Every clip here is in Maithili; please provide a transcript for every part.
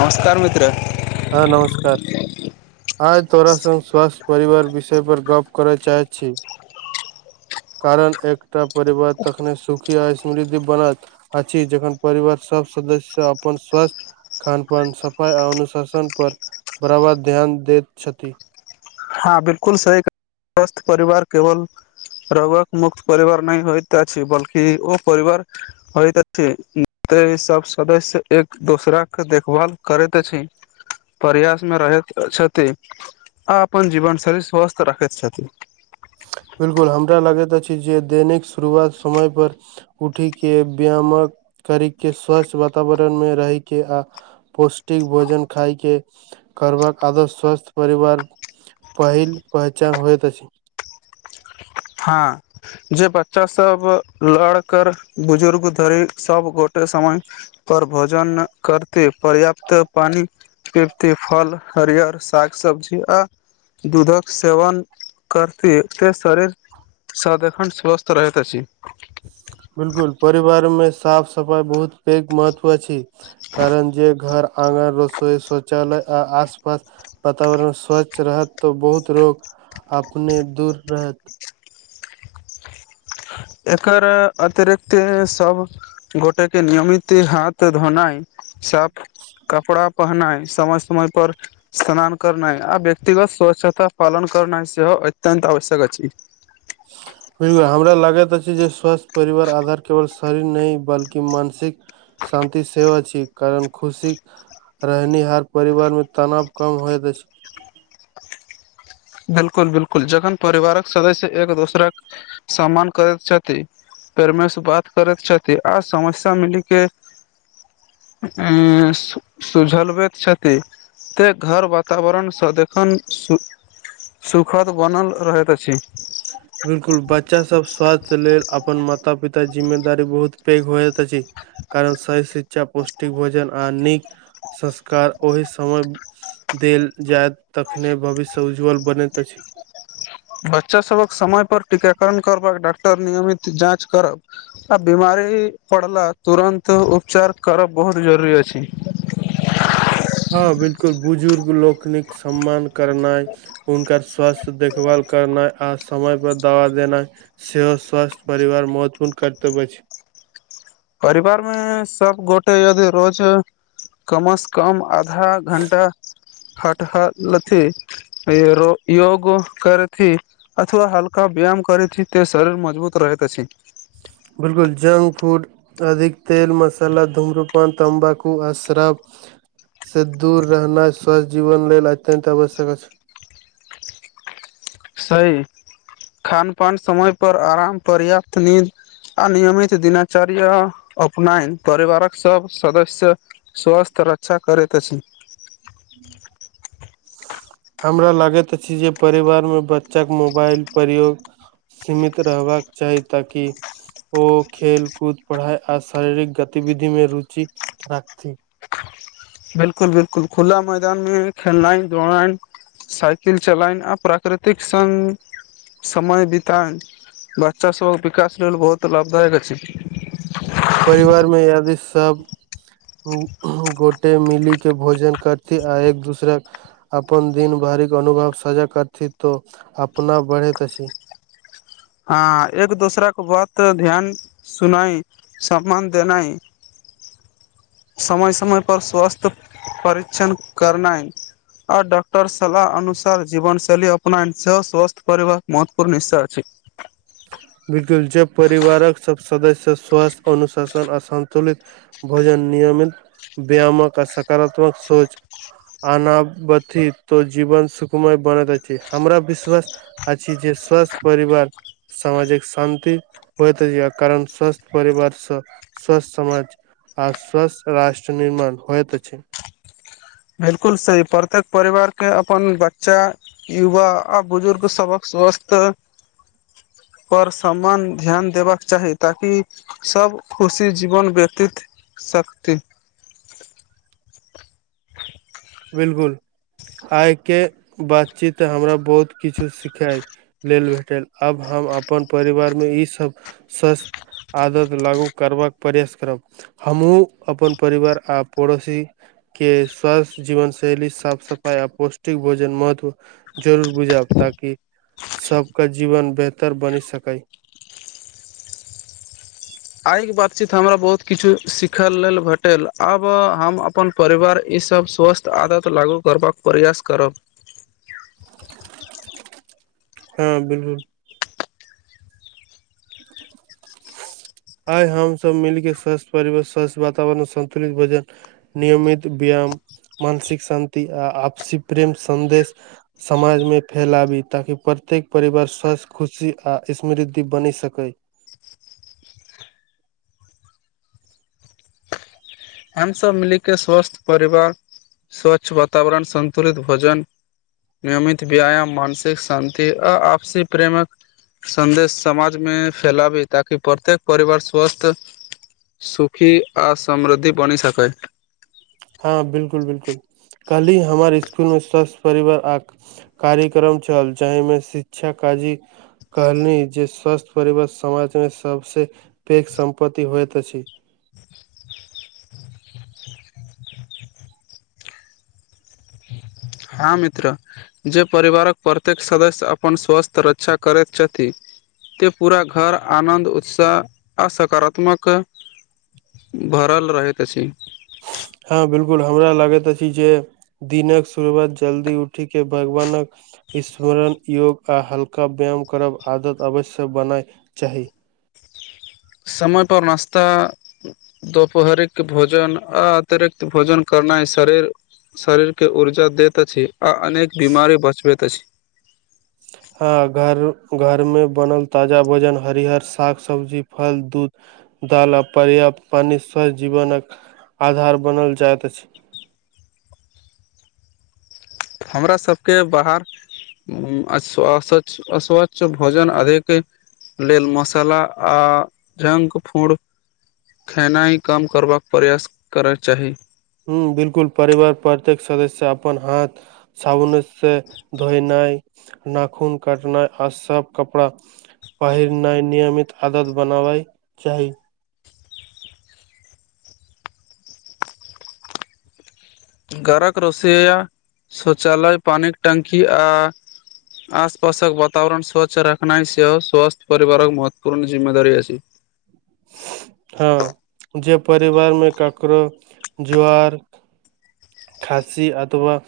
नमस्कार मित्र हँ नमस्कार आइ तोरा सङ्ग स्वास्थ्य परिवार विषय परर गप्प करय चाहैत छी कारण एकटा परिवार तखने सुखी आ समृद्धि बनत अछि जखन परिवार सभ सदस्य अपन स्वास्थय खान पान सफाइ आ अनुशासन पर बराबर ध्यान दैत छथि हँ बिलकुल सही [unintelligible] दोस्त परिवार केवल रउआ के मुक्त परवार नहि होत अछि बल्कि ओ परिवार होइत अछि ते सब सदस्य एक दोसरा के देखभाल करैत अछि प्रयासमे रहैत छथि आ अपन जीवन शरीर स्वस्थ राखैत छथिन बिलकुल हमरा लगैत अछि जे दैनिक शुरुआत समयपर उठि के व्यायामक करी के स्वास्थय वातावरण मे रहिके आ पौष्टिक भोजन खायके करबाक आदर स्वस्थ परिवार पहिल पहचान होइत अछि हाँ जे बच्चा सब लड़ कर बुजुर्ग धरी सब गोटे समय पर भोजन करते पर्याप्त पानी पेबते फल हरियर साग सब्जी आ दूधक सेवन करते एते शरीर सब एखन स्वस्थ स्वस्थ रहैत छथि बिल्कुल परिवार में साफ सफाइ बहुत पैघ महत्व अछि कारण जे घर आंगन रसोई शौचालय आ आसपास वातावरण स्वच्छ रहत तऽ बहुत रोग अपने दूर रहत एकर अतिरिक्त सभ गोटा के नियमित हाथ धोनाई साफ कपड़ा पहनाय समय समय पर स्नान करनाय आ व्यक्तिगत स्वच्छता पालन करना सेहो अत्यंत आवश्यक अछि [inaudible] बिल्कुल हमरा लागैत छै जे स्वास्थ्य परिवार आधार केवल शरीर नहि बल्कि मानसिक शान्ति सेव अछि कारण खुशी रहनीयार परिवार में तनाव कम होयत छै बिल्कुल बिल्कुल जखन परिवारक सदस्य एक दोसराक सम्मान करैत छथि प्रमेश बात करैत छथि आ समस्या मिली के ह सुझलवे बेद छथि त घर बताबरण सदिखन सुखद बनल रहैत अछि बिल्कुल बच्चा सब स्वास्थ्य लेल अपन माता पिता जिम्मेदारी बहुत पैघ होयत अछि कारण सही शिक्षा पौष्टिक भोजन आ नीक संस्कार ओहि समय देल जायत तखने भविष्य उज्ज्वल बनैत अछि बच्चा सब कऽ समय पर टीकाकरण करबाक डॉक्टर नियमित जाँच करब आ बिमारी पड़ला तुरन्त उपचार करब बहुत जरूरी अछि हँ बिलकुल बुजुर्ग लोकनिक सम्मान करनाइ हुनकर स्वास्थ देखभाल करनाइ आ समयपर दवा देनाइ सेहो स्वस्थ परिवार महत्वपूर्ण कर्तव्य अछि परिवारमे सब गोटे यदि रोज कम सँ कम आधा घण्टा हटलथि योग करथि अथव हल्का व्यायाम करइथ तऽ शरीर मजबूत रह त छै बिलकुल जंक फूड अधिक तेल मसाला धूम्रूपान तंबाकू आश्रफ से दूर रहनाइ स्वस्थ जीवन लेल अत्यन्त आवश्यक अछि सही खान पान समय पर आराम पर्याप्त नींद आनियमित दिनाचर्य अपनायन परिवारक सब सदस्य स्वस्थ रक्षा करैत अछी हमरा लागैत अछि जे परिवारमें बच्चाके मोबाइल प्रयोग सीमित रहबाक चाही ताकि ओ खेल कूद पढ़ाई आर शारीरिक गतिविधि में रुचि राखइथ बिलकुल बिलकुल खुला मैदान में खेलनाइ दौड़नाइ साइकिल चलायना प प्राकृतिक संग समय बितंग बच्चा सबक विकास लेल बहुत लाभ दायक अछि छै परिवार में यदि सब गोटे मिली के भोजन करती आ एक दूसरा अपन दिन भरि के अनुभव सजा करथिन तो अपना बढ़ैत अछी हँ एक दोसरा को बहुत ध्यान सुनाइ सम्मान देनाइ समय समय पर स्वस्थ परीक्षण करनाइ आओर डॉकटर सलाह अनुसार जीवनशैली अपनायन सेहो स्वस्थ्य करबाक महत्वपूर्ण इस्सा अछि बिलकुल जब परिवारक सब सदस्य स्वास्थ अनुशासन असन्तुलित भोजन नियमित व्यायाम आ सकारतात्मक सोच आना बथी तो जीवन सुखमय बनैत अछि हमरा विश्वास अ जे स्वस परवार सामाजिक शान्ति होत जाय कारण स्वस्थ परिवार स स्वस्थ समाज आर स्वस्थ राष्ट्र निर्माण होइत अछि बिलकुल सही प्रत्येक परिवारके अपन बच्चा युवा आ बुजुर्ग सबक स्वस्थ पर सम्मान ध्यान देबाक चाही ताकि सब खुशी जीवन व्यतीत शकती बिलकुल आइ के बातचीत हमरा बहुत किछु सिखाय लेल भेटल आब हम अपन परिवारमे ईसब सस आदत लागू करबाक प्रयास करब हमहु अपन परिवार आ पड़ोसी के स्वास्थ जीवन शैली साफ सफाई आ पौष्टिक भोजन महत्व जरूर बुझउ ताकि सबके जीवन बेहतर बानि सकै आइ के बातचीत हमरा बहुत किछु सिखय लेल भेटल आब हम अपन परिवार ईस स्वस्थ आदत लागू करबाक प्रयास करब हँ बिलकुल [inaudible] आय हम सभ मिल केँ स्वस्थ परिवेश स्वस्थ वातावरण सन्तुलित भोजन नियमित व्यायाम मानसिक शान्ति आ आपसी प्रेम सन्देश समाजमे फैलाबी ताकि प्रत्येक परिवार स्वस्थ खुशी आ समृद्धि बनि सकैय हम सभ मिली केँ स्वस्थ परिवार स्वच्छ वातावरण सन्तुलित भोजन नियमित व्यायाम मानसिक शान्ति आ आपसी प्रेमक सन्देश समाज मे फैलाबी ताकि प्रत्येक परिवार स्वास्थ्य सुखी आ समृद्धि बनी सकै हँ बिलकुल बिलकुल कल्हि हमर स्कुल मे स्वस्थ परिवार आ कार्यक्रम छल जहिमे शिक्षा काजी करलनि जे स्वस्थ परिवार समाजमे सभसे पैघ सम्पत्ति होइत अछि हँ मित्र जे परिवारक प्रत्येक सदस्य अपन स्वस्थ्य रक्षा करैत छथि तेऽ पूरा घर आनन्द उत्साह आ सकारात्मक भरल रहैत अछि हँ बिलकुल हमरा लागैत अछि जे दिनक शुरुआत जल्दी उठी केँ भगवानक स्मरण योग आ हल्का व्यायाम करब आदत अवश्य बनाय चाही समय पर नाश्ता दुपहरिक भोजन आ अतिरिक्त भोजन करनाइ शरीर शरीर केँ ऊर्जा दैत अछि आ अनेक बीमारी बचबैत अछि हँ घर घरमे बनल ताजा भोजन हरियर साग सब्जी फल दूध दाल पर्याप्त पानि स्वस्थ जीवनक आधार बनल जाइत अछि हमरा सभ केँ बाहर असच्छ अस्वच्छ भोजन अधिक लेल मसाला आ जंक फुड खेनाइ कम करबाक प्रयास करय चाही हुँ बिलकुल परिवार प्रत्येक सदस्य अपन हाथ साबुने से धोयनाइ नाखून काटनाइ आ सफ कपड़ा पहिरनाइ नियमित आदत बनाबै चाही घरक रोसैया शौचालय पानिक टंकी आ आसपासक वातावरण स्वच्छ रखनाइ सेहो स्वस्थ्य परिवारक महत्वपूर्ण जिम्मेदारी अछि हँ जे परिवार मे ककरो जुआर खाशी अथवा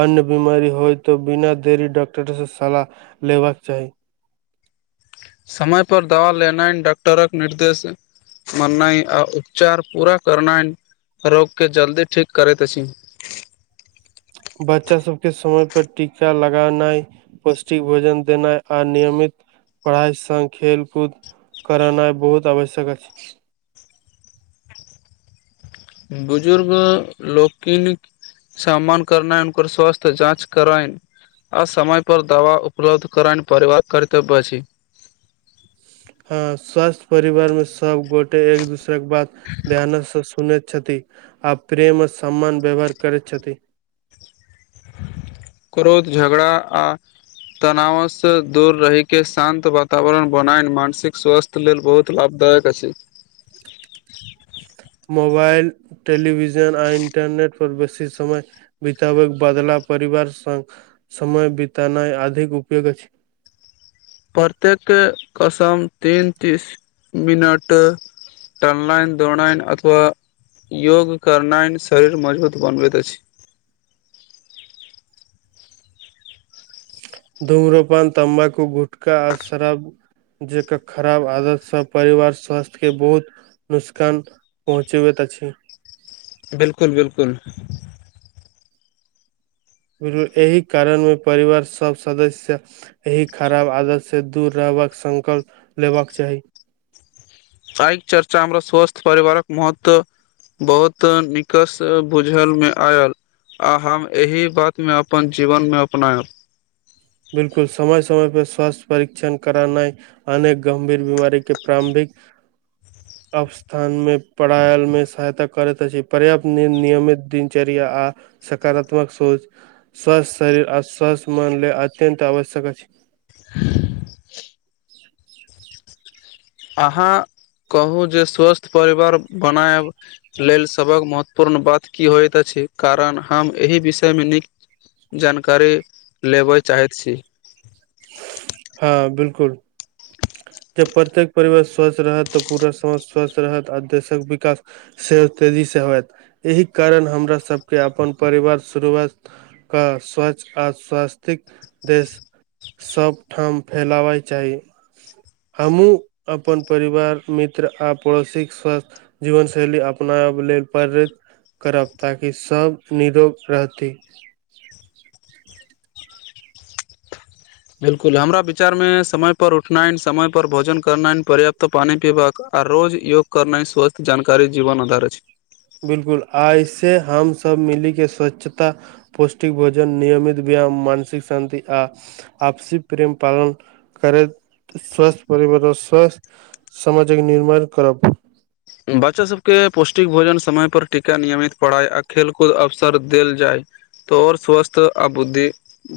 अन्य बिमारी होय तऽ बिना देरी डॉक्टरसँ सलाह लेबाक चाही समय पर दवा लेनाइ डॉक्टरक निर्देश मरनाइ आ उपचार पूरा करनाइ रोग केँ जल्दी ठीक करैत अछि बच्चा सब केँ समय पर टीका लगानाइ पौष्टिक भोजन देनाइ आ नियमित पढ़ाइ संग खेलकूद करनाइ बहुत आवश्यक अछि बुजुर्ग लोकिन सम्मान करनाइ उनकर स्वास्थ्य जाँच कराइन आ समय पर दवा उपलब्ध कराइन परिवार करतब्य अछि हँ स्वासस्थ परिवारमे सबगोटे एक दोसरक बात ध्यानसँ सुनैत छथि आ प्रेम आ सम्मान व्यवहार करैत छथि क्रोध झगड़ा आ तनावसँ दूर रहि के शान्त वातावरण बनाय मानसिक स्वासस्थ लेल बहुत लाभदायक अछि मोबाइल टेलीविजन आ इन्टरनेटपर बेसी समय बितब बदला परिवार समय बितना अधिक उपयोग छै प्रत्येक कसम तीन तीस मिनट टलना दौड़नाय अथवा योग करना शरीर मजबूत बनबैत अछि धूम्रपान तम्बाकू गुटका आशरफ जकर खराब आदत सँ परिवार स्वस्थ्य के बहुत नुकसान पहुँचबैत अछि बिलकुल बिलकुल एहि कारण मे परिवार सब सदस्य एहि खराब आदत सँ दूर रहबाक संकल्प लेबाक चाही एहि चर्चा हमरा स्वस्थ परिवारक महत्त्व बहुत नीक स बुझल में आयल आ हम एहि बात में अपन जीवन में अपनायब बिलकुल समय समय परे स्वास्थ्य परीक्षण करानाइ अनेक गंभीर बीमारी के प्रारंभिक अवसर स्थान में पढ़ायल मे सहायता करैत अछि पर्याप्त नियमित दिनचर्या आ सकारात्मक सोच स्वस्थ शरीर आ स्वस्थ मन ले अत्यन्त आवश्यक अछि [inaudible] अहाँ कहू जे स्वस्थ परिवार बनायब लेल सभक महत्वपूर्ण बात की होइत अछि कारण हम एहि विषयमे नीक जानकारी लेबय चाहैत छी हँ बिलकुल जब प्रत्येक परिवार स्वस्थ रहत तऽ पूरा समाज स्वस्थ रहत आ देशक विकास से तेजी से होयत एहि कारण हमरा सबके अपन परिवार शुरुआत कऽ स्वच्छ आ स्वास्तिक देश सबठाम फैलाबय चाही हमहुँ अपन परिवार मित्र आ पड़ोसीक स्वास्थ जीवन शैली अपनायब लेल प्रेरित करब ताकि सब निरोग रहती बिलकुल हमरा विचार में समय पर उठनाइ समय पर भोजन करना पर्याप्त त पानी पीबाक आ रोज योग करना स्वस्थ जानकारी जीवन आधार छै बिलकुल आइे हमसब मिली के स्वच्छता पौष्टिक भोजन नियमित व्यायाम मानसिक शान्ति आ आपसी प्रेम पालन करैत स्व परवार स्व समाजक निर्माण करब बच्चा सबके पौष्टिक भोजन समय पर टीका नियमित पढ़ाइ आ खेल कूद अवसर देल जाय तऽ ओर स्वस्थ्य आ बुद्धि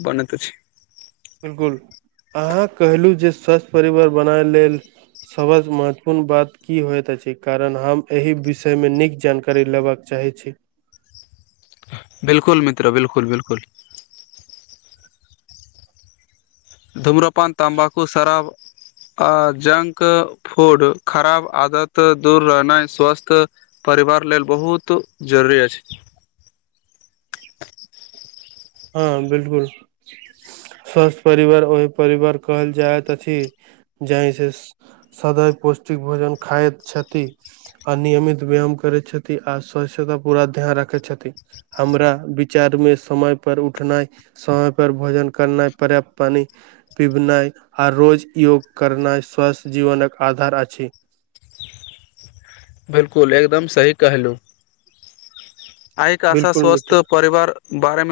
बनैत अछि बिलकुल अहाँ कहलहु जे स्वस्थ परिवार बनाय लेल सबसँ महत्वपूर्ण बात की होइत अछि कारण हम एहि विषयमे नीक जानकारी लेबबाक चाहै छी बिलकुल मित्र बिलकुल बिलकुल धूमरापान तम्बाकू सराब आ जंक फूड खराब आदत दूर रहनाइ स्वस्थ परिवार लेल बहुत जरूरी अछि हँ बिल्कुल स्वस्थ परिवार ओहि परिवार कहल जाइत अछि जाहि से सदैव पौष्टिक भोजन खाइत छथि अनियमित व्यायाम करै छथि आ स्वच्छता पूरा ध्यान राखै छथि हमरा विचार में समय पर उठनाइ समय पर भोजन करनाइ पर्याप्त पानी पीबनाइ आ रोज योग करनाइ स्वस्थ जीवनक आधार अछि बिलकुल एकदम सही कहलु आइ क आशा बिल्कुल मित्र स्वस्थ परिवार बारेमें